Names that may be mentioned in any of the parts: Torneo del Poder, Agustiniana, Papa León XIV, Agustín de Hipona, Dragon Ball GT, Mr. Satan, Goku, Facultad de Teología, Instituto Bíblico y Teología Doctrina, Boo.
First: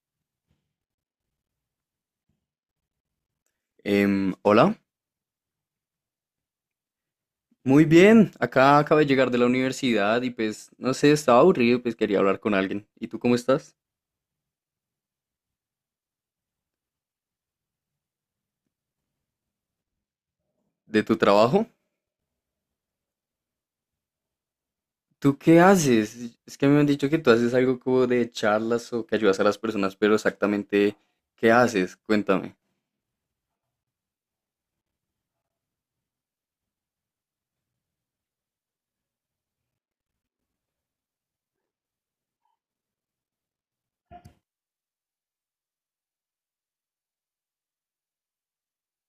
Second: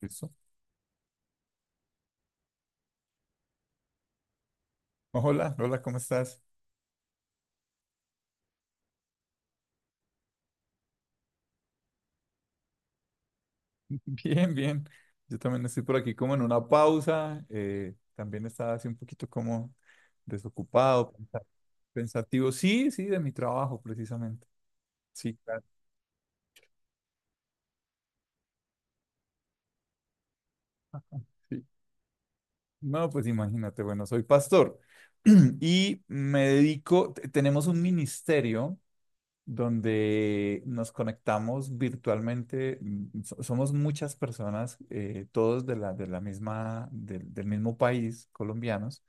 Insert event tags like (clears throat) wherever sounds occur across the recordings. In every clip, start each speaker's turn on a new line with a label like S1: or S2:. S1: Listo.
S2: Em, hola,
S1: Hola, hola, ¿cómo estás?
S2: Muy bien. Acá acabo de llegar de la universidad y pues, no sé, estaba aburrido, pues quería hablar con alguien. ¿Y tú cómo estás?
S1: (laughs) Bien, bien. Yo también estoy por aquí como en una pausa. También estaba así un poquito como
S2: ¿De
S1: desocupado,
S2: tu trabajo?
S1: pensativo. Sí, sí, de mi trabajo precisamente. Sí,
S2: ¿Tú qué
S1: claro,
S2: haces? Es que me han dicho que tú haces algo como de charlas o que ayudas a las personas, pero exactamente, ¿qué
S1: sí.
S2: haces? Cuéntame.
S1: No, pues imagínate, bueno, soy pastor (clears throat) y me dedico, tenemos un ministerio donde nos conectamos virtualmente. Somos muchas personas, todos de la misma, del mismo país, colombianos.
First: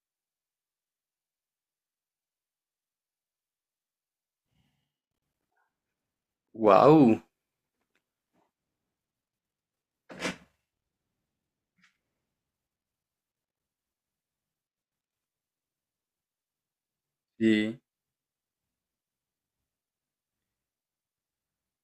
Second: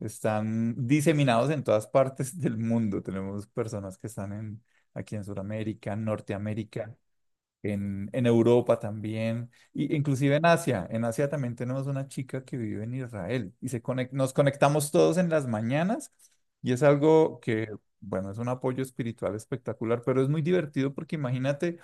S1: Están diseminados en todas partes (laughs) del mundo. Tenemos personas que están aquí en Sudamérica, en Norteamérica,
S2: Wow.
S1: en Europa también, y inclusive en Asia. En Asia también tenemos una chica que vive en Israel y nos conectamos todos en las mañanas y es algo que,
S2: Sí,
S1: bueno, es un apoyo espiritual espectacular, pero es muy divertido porque imagínate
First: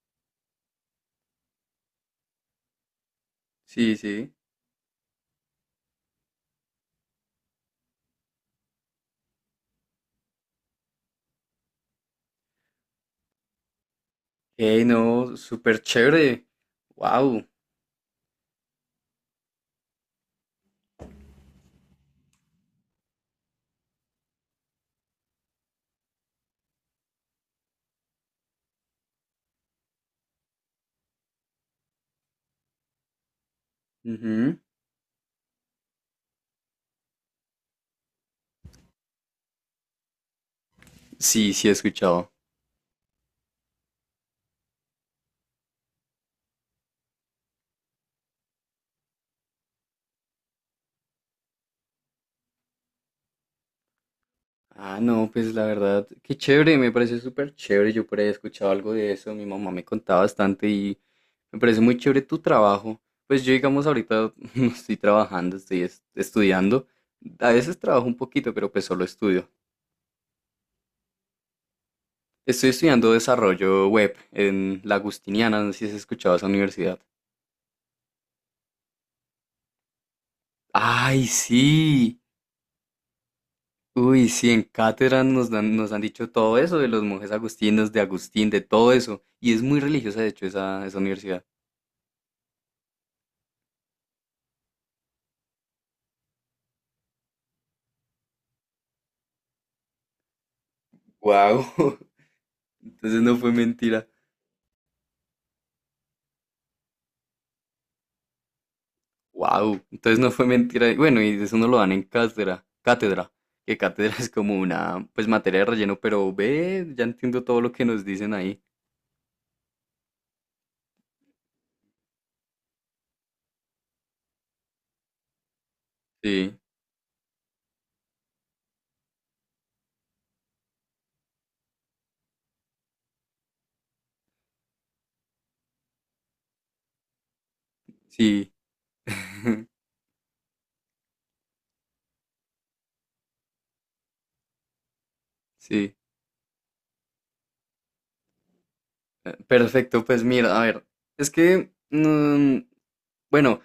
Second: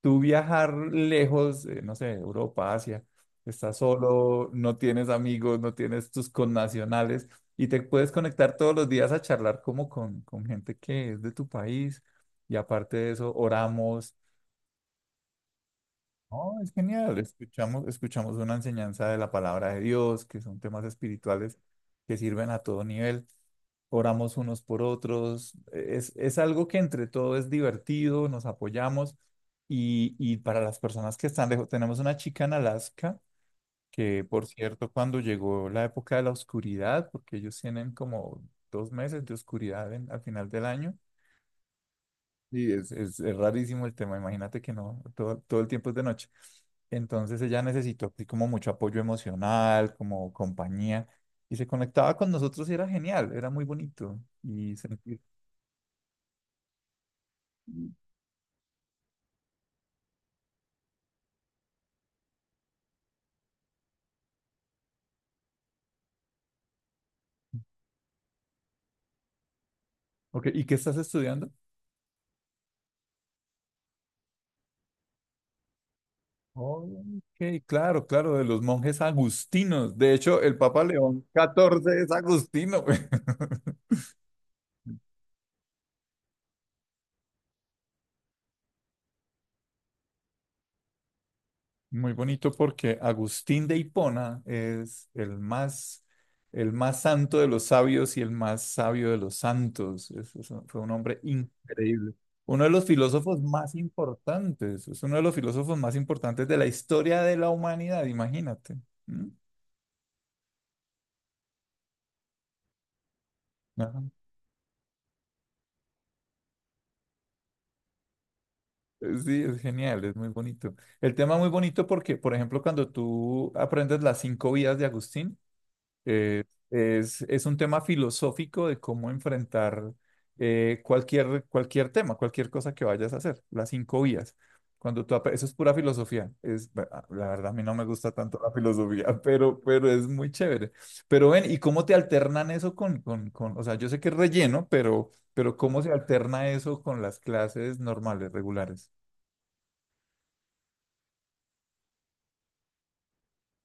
S1: tú viajar lejos, no sé, Europa, Asia, estás
S2: sí, sí.
S1: solo, no tienes amigos, no tienes tus connacionales y te puedes conectar todos los días a charlar como con gente que es de tu país y aparte de eso, oramos.
S2: Hey, no, súper chévere.
S1: Oh, es genial.
S2: Wow.
S1: Escuchamos una enseñanza de la palabra de Dios, que son temas espirituales que sirven a todo nivel. Oramos unos por otros. Es algo que entre todo es divertido, nos apoyamos. Y para las personas que están lejos, tenemos una chica en Alaska, que por cierto, cuando llegó la época de la oscuridad, porque ellos tienen como 2 meses de oscuridad al final del año.
S2: Sí, sí he escuchado.
S1: Sí, es rarísimo el tema, imagínate que no, todo el tiempo es de noche. Entonces ella necesitó así como mucho apoyo emocional, como compañía, y se conectaba con nosotros y era genial, era muy bonito. Y
S2: Ah,
S1: sentir...
S2: no, pues la verdad, qué chévere, me parece súper chévere. Yo por ahí he escuchado algo de eso, mi mamá me contaba bastante y me parece muy chévere tu trabajo. Pues yo, digamos, ahorita (laughs) no estoy trabajando, estudiando. A veces trabajo un poquito, pero pues solo estudio.
S1: Ok, ¿y qué estás estudiando?
S2: Estoy estudiando desarrollo web en la Agustiniana, no sé si has escuchado esa universidad.
S1: Ok, claro, claro, de los monjes agustinos. De hecho, el Papa León
S2: ¡Ay,
S1: XIV es
S2: sí!
S1: agustino. (laughs)
S2: Uy, sí, en cátedra nos dan, nos han dicho todo eso de los monjes agustinos, de Agustín, de todo eso. Y es muy religiosa, de hecho, esa universidad.
S1: Muy bonito porque Agustín de Hipona es el más santo de los sabios y el más sabio de los santos. Fue un hombre
S2: Wow. (laughs)
S1: increíble. Uno de los
S2: Entonces no
S1: filósofos
S2: fue
S1: más
S2: mentira.
S1: importantes. Es uno de los filósofos más importantes de la historia de la humanidad, imagínate. ¿Mm?
S2: Wow, entonces no fue mentira. Y bueno, y eso no lo dan en cátedra, que
S1: Ajá.
S2: cátedra (laughs) es como una, pues materia de relleno, pero ve, ya entiendo todo lo que nos dicen ahí.
S1: Sí, es genial, es muy bonito. El tema es muy bonito porque, por ejemplo, cuando tú aprendes las cinco vidas de Agustín. Eh,
S2: Sí,
S1: es un tema filosófico de cómo enfrentar cualquier tema, cualquier cosa que vayas a hacer, las cinco vías. Eso es pura filosofía. Es, la verdad, a mí no me gusta tanto
S2: sí,
S1: la filosofía, (laughs) pero,
S2: (laughs)
S1: pero es muy chévere. Pero ven, ¿y cómo te alternan eso con, o sea, yo sé que es relleno, pero ¿cómo se
S2: sí.
S1: alterna eso con las clases normales, regulares?
S2: Perfecto, pues mira, a ver, es que, bueno,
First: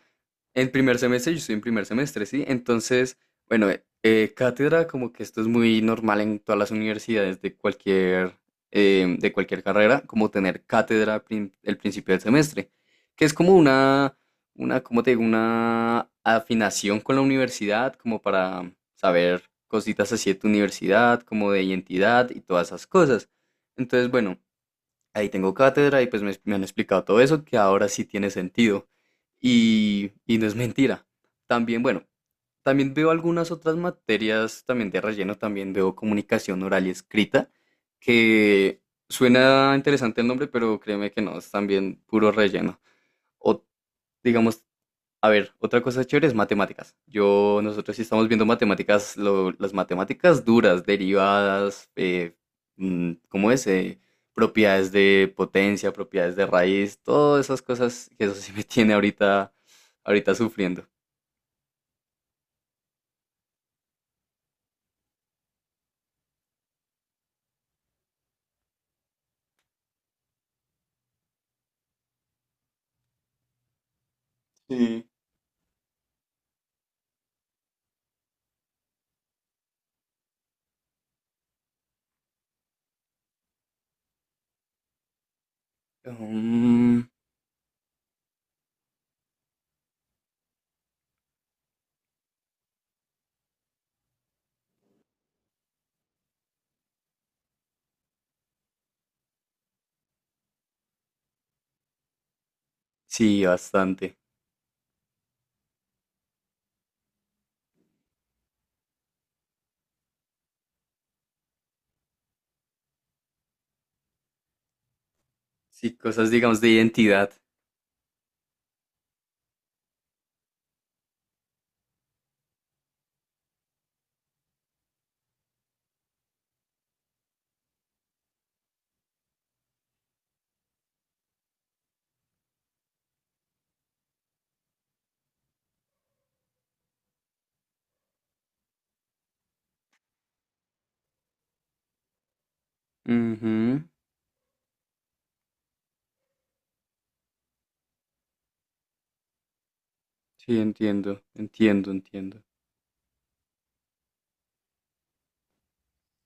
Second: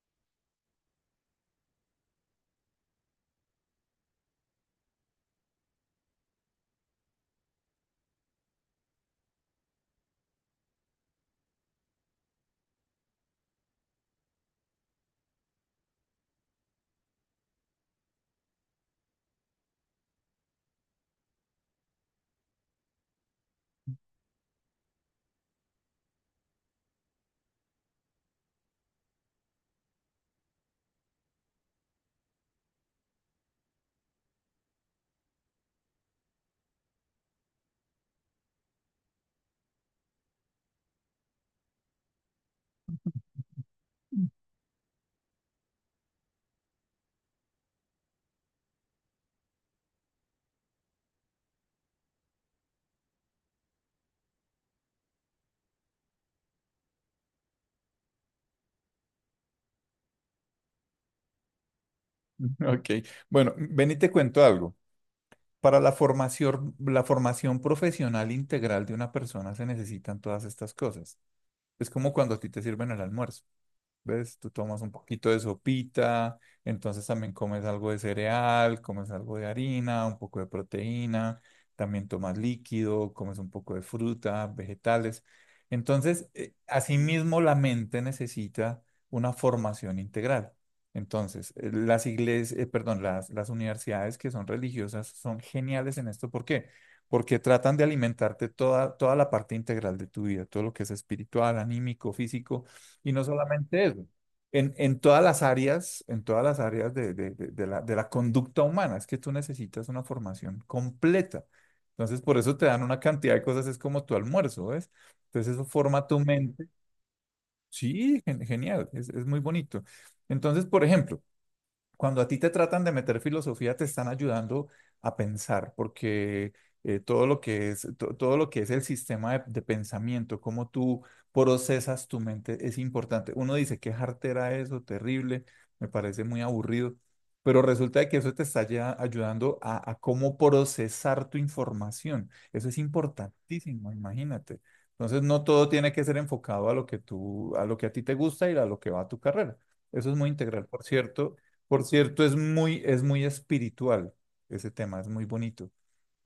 S2: en primer semestre, yo estoy en primer semestre, ¿sí? Entonces, bueno, cátedra, como que esto es muy normal en todas las universidades de cualquier, de cualquier carrera, como tener cátedra al el principio del semestre, que es como una, ¿cómo te digo? Una afinación con la universidad, como para saber cositas así de tu universidad, como de identidad y todas esas cosas. Entonces, bueno, ahí tengo cátedra y pues me han explicado todo eso, que ahora sí tiene sentido. Y no es mentira. También, bueno, también veo algunas otras materias también de relleno, también veo comunicación oral y escrita, que suena interesante el nombre, pero créeme que no, es también puro relleno. O digamos, a ver, otra cosa chévere es matemáticas. Yo, nosotros sí estamos viendo matemáticas, las matemáticas duras, derivadas, ¿cómo es? Propiedades de potencia, propiedades de raíz, todas esas cosas que eso sí me (laughs) tiene ahorita sufriendo.
S1: Ok, bueno, ven y te cuento algo. Para la formación profesional integral de una persona se necesitan todas estas cosas. Es como cuando a ti te sirven el almuerzo. ¿Ves? Tú tomas un
S2: Sí.
S1: poquito de sopita, entonces también comes algo de cereal, comes algo de harina, un poco de proteína, también tomas líquido, comes un poco de fruta, vegetales. Entonces,
S2: Mm,
S1: asimismo, la mente necesita una formación integral. Entonces, las iglesias, perdón, las universidades que son religiosas son geniales en esto. ¿Por qué? Porque tratan de alimentarte toda la parte integral de tu vida, todo lo que es espiritual, anímico, físico y no
S2: sí,
S1: solamente eso,
S2: bastante.
S1: en todas las áreas, en todas las áreas de la conducta humana, es que tú necesitas una formación completa. Entonces, por eso te dan una cantidad de cosas, es como tu almuerzo, ¿ves? Entonces, eso
S2: Sí,
S1: forma tu
S2: cosas, digamos,
S1: mente.
S2: de identidad.
S1: Sí, genial, es muy bonito. Entonces, por ejemplo, cuando a ti te tratan de meter filosofía, te están ayudando a pensar, porque todo lo que es el sistema de pensamiento, cómo tú procesas tu mente, es importante. Uno dice, qué jartera eso, terrible, me parece muy aburrido, pero resulta de que eso te está ya ayudando a cómo procesar tu información. Eso es
S2: Ujú.
S1: importantísimo, imagínate. Entonces, no todo tiene que ser enfocado a lo que tú, a lo que a ti te gusta y a lo que va a tu carrera. Eso es muy
S2: Sí,
S1: integral, por
S2: entiendo,
S1: cierto. Por
S2: entiendo,
S1: cierto, es
S2: entiendo.
S1: muy, es muy espiritual ese tema, es muy bonito.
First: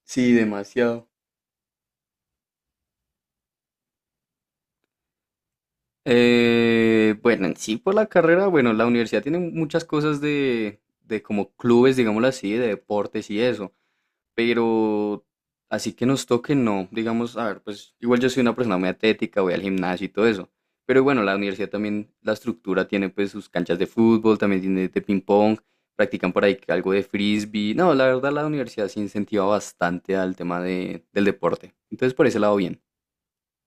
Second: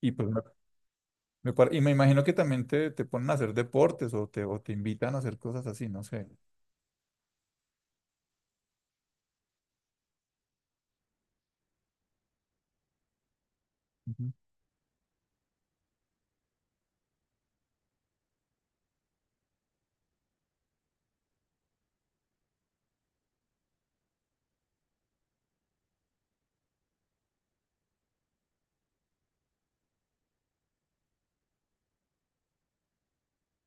S1: Y pues
S2: Sí, demasiado.
S1: y me imagino que también te ponen a hacer deportes o te invitan a hacer cosas así, no sé.
S2: Bueno, en sí por la carrera, bueno, la universidad tiene muchas cosas de como clubes, digámoslo así, de deportes y eso,
S1: Ujú.
S2: pero así que nos toque, no, digamos, a ver, pues igual yo soy una persona muy atlética, voy al gimnasio y todo eso, pero bueno, la universidad también, la estructura tiene pues sus canchas de fútbol, también tiene de ping pong, practican por ahí que algo de frisbee, no, la verdad la universidad se incentiva bastante al tema de, del deporte, entonces por ese lado bien.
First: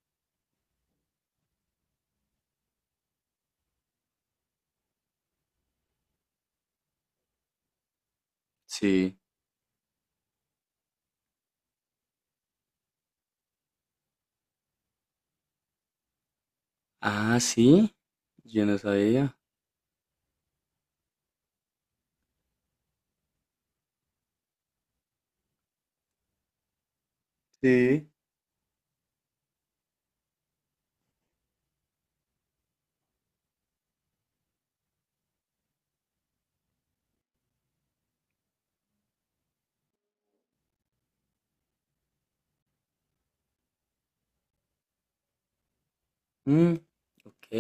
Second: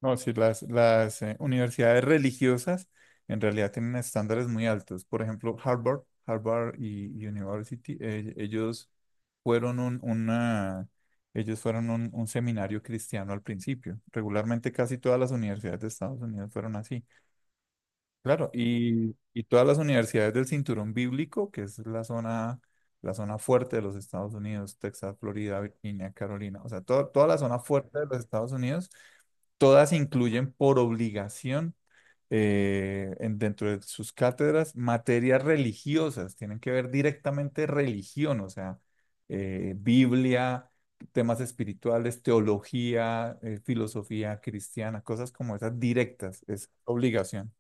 S1: No, sí, las universidades religiosas en realidad tienen estándares muy altos. Por ejemplo, Harvard, Harvard y University,
S2: Sí.
S1: fueron un, una, ellos fueron un seminario cristiano al principio. Regularmente casi todas las universidades de Estados Unidos fueron así.
S2: Ah, sí,
S1: Claro,
S2: yo no
S1: y,
S2: sabía.
S1: y todas las universidades del cinturón bíblico, que es la zona fuerte de los Estados Unidos, Texas, Florida, Virginia, Carolina, o sea, toda la zona fuerte de
S2: Sí.
S1: los Estados Unidos, todas incluyen por obligación dentro de sus cátedras materias religiosas, tienen que ver directamente religión, o sea, Biblia, temas espirituales, teología, filosofía cristiana, cosas como esas directas, es
S2: Mm, ok.
S1: obligación.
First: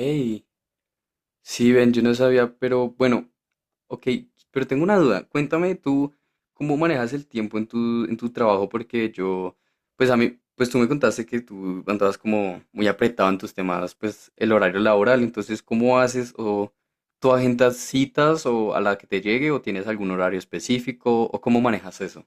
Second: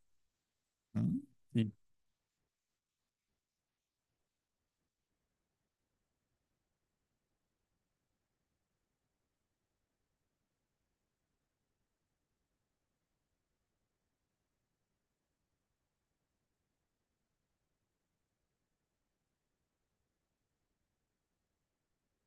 S1: Mm, sí.
S2: Sí, ven, yo no sabía, pero bueno, ok, pero tengo una duda. Cuéntame tú cómo manejas el tiempo en en tu trabajo, porque yo, pues a mí, pues tú me contaste que tú andabas como muy apretado en tus temas, pues el horario laboral, entonces, ¿cómo haces? ¿O tú agendas citas o a la que te llegue o tienes algún horario específico o cómo manejas eso?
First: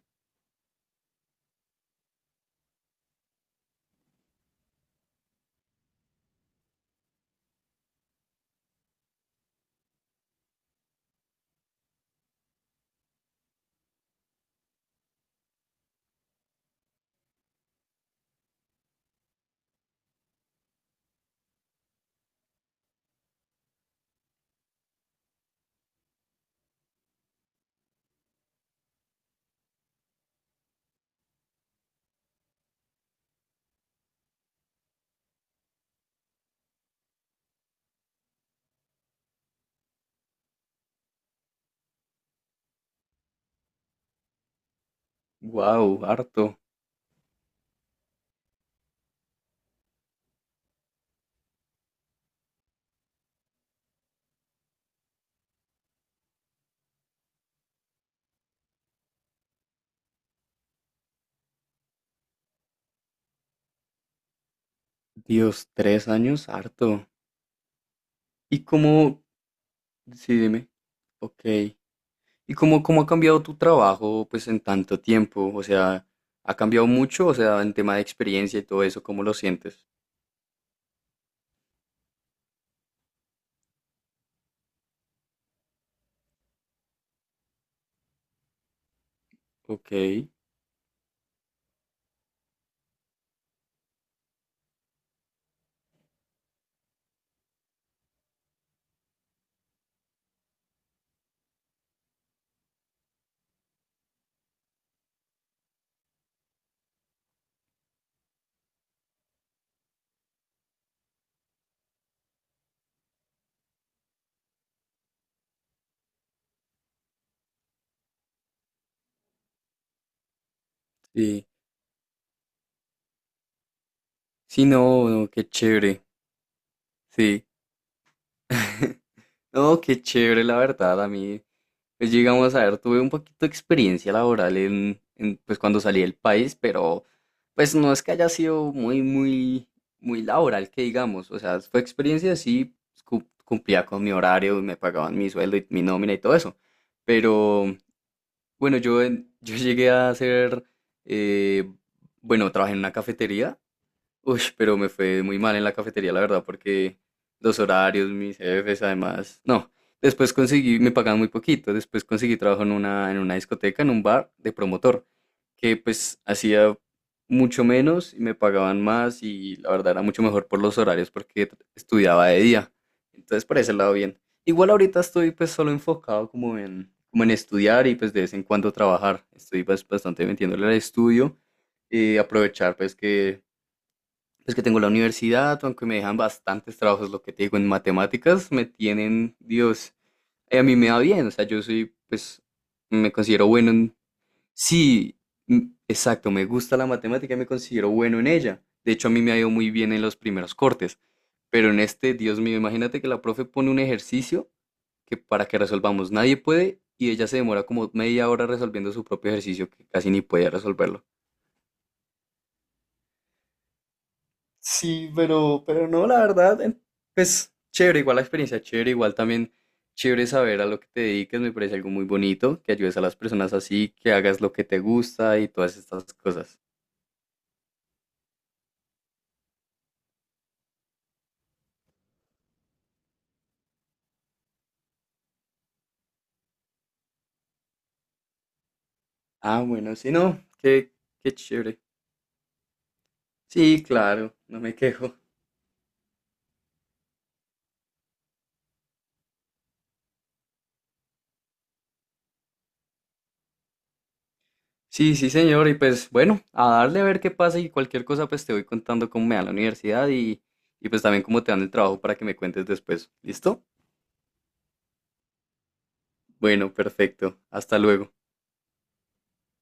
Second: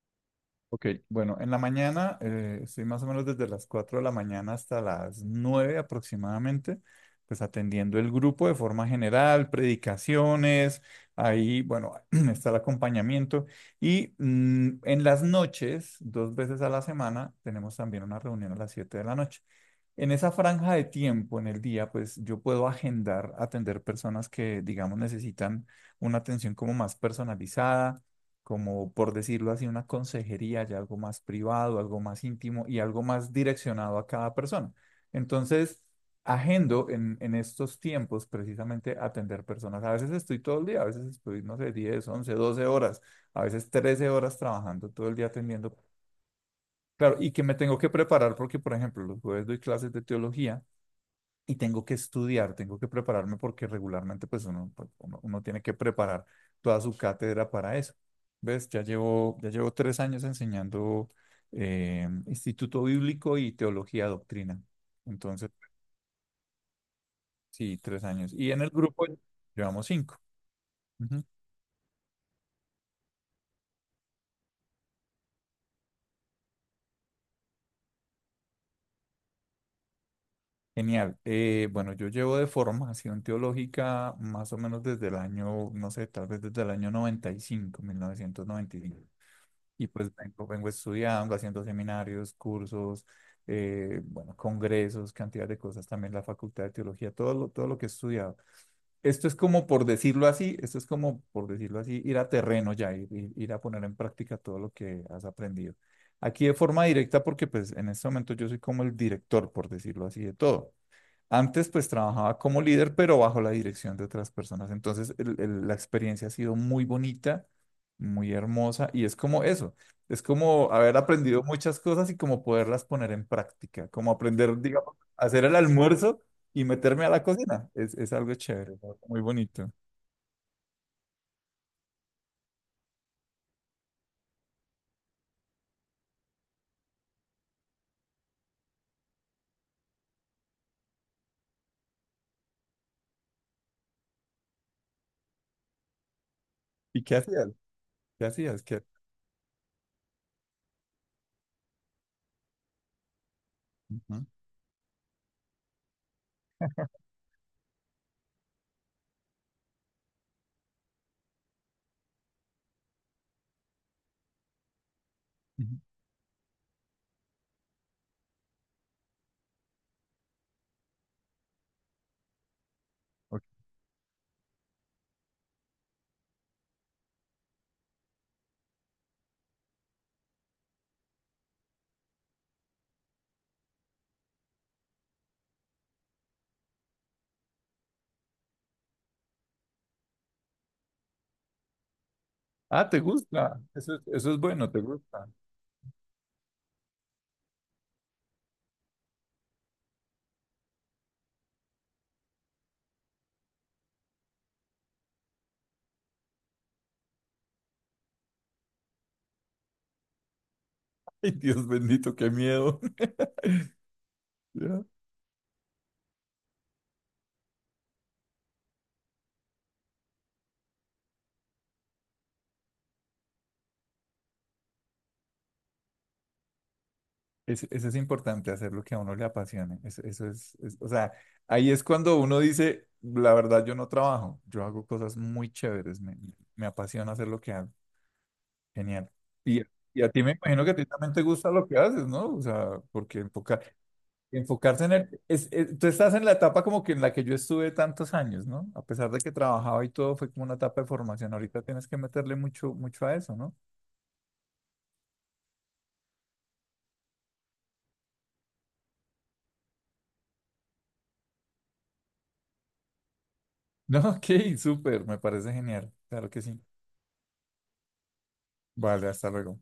S1: Ok, bueno, en la mañana estoy más o menos desde las 4 de la mañana hasta las 9 aproximadamente, pues atendiendo el grupo de forma general, predicaciones, ahí, bueno, (clears throat) está el acompañamiento. Y en las noches, 2 veces a la semana, tenemos también una reunión a las 7 de la noche. En esa franja de tiempo en el día, pues yo puedo agendar, atender personas que, digamos, necesitan una atención como más personalizada, como por decirlo así, una consejería, ya algo más privado, algo más íntimo y algo más direccionado a cada persona. Entonces, agendo en estos tiempos precisamente atender personas. A veces estoy todo el día, a veces estoy, no sé, 10, 11, 12 horas, a veces 13 horas trabajando todo el día atendiendo.
S2: Wow, harto.
S1: Claro, y que me tengo que preparar porque, por ejemplo, los jueves doy clases de teología y tengo que estudiar, tengo que prepararme porque regularmente uno tiene que preparar toda su cátedra para eso. ¿Ves? Ya llevo 3 años enseñando Instituto Bíblico y Teología Doctrina. Entonces,
S2: Dios, 3 años, harto.
S1: sí, 3 años. Y en
S2: ¿Y
S1: el grupo
S2: cómo?
S1: llevamos cinco.
S2: Sí, dime.
S1: Ujú.
S2: Ok. ¿Y cómo ha cambiado tu trabajo pues en tanto tiempo? O sea, ¿ha cambiado mucho? O sea, en tema de experiencia y todo eso, ¿cómo lo sientes?
S1: Genial. Bueno, yo llevo de formación teológica más o menos desde el año, no sé, tal vez desde el año noventa y cinco 1995. Y
S2: Ok,
S1: pues vengo estudiando, haciendo seminarios, cursos, bueno, congresos, cantidad de cosas, también la Facultad de Teología, todo lo que he estudiado. Esto es como por decirlo así, ir a terreno ya, ir a poner en práctica todo lo que has aprendido. Aquí de forma directa, porque pues en este momento yo soy como el director, por decirlo así, de todo. Antes pues trabajaba como líder, pero bajo la dirección de otras personas. Entonces la experiencia ha sido muy bonita, muy hermosa y es como eso, es como haber aprendido
S2: sí.
S1: muchas cosas y como poderlas poner en práctica, como aprender,
S2: Sí,
S1: digamos,
S2: no,
S1: a
S2: no,
S1: hacer
S2: qué
S1: el
S2: chévere.
S1: almuerzo y meterme a la
S2: Sí.
S1: cocina. Es algo chévere, es algo muy bonito.
S2: No, qué chévere, la verdad. A mí, pues llegamos a ver, tuve un poquito de experiencia laboral en, pues cuando salí del país, pero pues no es que haya sido muy laboral, que digamos. O sea, fue experiencia, sí, pues, cumplía con mi horario, me pagaban mi sueldo y mi nómina y todo eso.
S1: ¿Y qué hacías?
S2: Pero,
S1: ¿Qué hacías?
S2: bueno, yo llegué a hacer, eh, bueno, trabajé en una cafetería.
S1: Ujú,
S2: Uy, pero me fue muy mal en la cafetería, la verdad, porque los horarios, mis jefes, además. No, después conseguí, me pagaban muy poquito. Después conseguí trabajo en una discoteca, en un bar de promotor,
S1: ujú,
S2: que pues hacía mucho menos y me pagaban más y la verdad era mucho mejor por los horarios porque estudiaba de día.
S1: ok.
S2: Entonces, por ese lado, bien. Igual ahorita estoy pues solo enfocado como en, como en estudiar y pues de vez en cuando trabajar. Estoy pues, bastante metiéndole al estudio y aprovechar pues que es que tengo la universidad, aunque me dejan bastantes trabajos, lo que te digo, en matemáticas me tienen, Dios, a mí me va bien, o sea, yo soy, pues,
S1: Ah, ¿te
S2: me considero
S1: gusta?
S2: bueno
S1: Eso,
S2: en...
S1: eso es bueno, ¿te
S2: Sí,
S1: gusta? (laughs)
S2: exacto, me gusta la matemática y me considero bueno en ella. De hecho, a mí me ha ido muy bien en los primeros cortes, pero en este, Dios mío, imagínate que la profe pone un ejercicio que para que resolvamos nadie puede y ella se demora como media hora resolviendo su propio ejercicio que casi ni podía resolverlo.
S1: Ay, Dios bendito, qué miedo. (laughs) Ya.
S2: Sí, pero no, la verdad, en- pues chévere, igual la experiencia, chévere, igual también chévere saber a lo que te dediques, me parece algo muy bonito, que ayudes a las personas así, que hagas lo que te gusta y todas estas cosas.
S1: Eso es importante, hacer lo que a uno le apasione. O sea, ahí es cuando uno dice, la verdad, yo no trabajo, yo hago cosas muy chéveres, me apasiona hacer lo que hago. Genial. Y,
S2: Ah, bueno,
S1: y a
S2: sí,
S1: ti me
S2: no,
S1: imagino que a ti
S2: qué,
S1: también te
S2: qué
S1: gusta lo que
S2: chévere.
S1: haces, ¿no? O sea, porque
S2: Sí, claro, no me
S1: enfocarse en
S2: quejo.
S1: el... tú estás en la etapa como que en la que yo estuve tantos años, ¿no? A pesar de que trabajaba y todo, fue como una etapa de formación. Ahorita tienes que meterle mucho, mucho a eso, ¿no? (laughs)
S2: Sí, sí, señor, y pues bueno, a darle a ver qué pasa y cualquier cosa, pues te voy contando cómo me va en la universidad y pues también cómo te dan el trabajo para que me cuentes después. ¿Listo?
S1: No, ok, súper, me parece genial. Claro que sí.
S2: Bueno, perfecto. Hasta luego.
S1: Vale, hasta luego.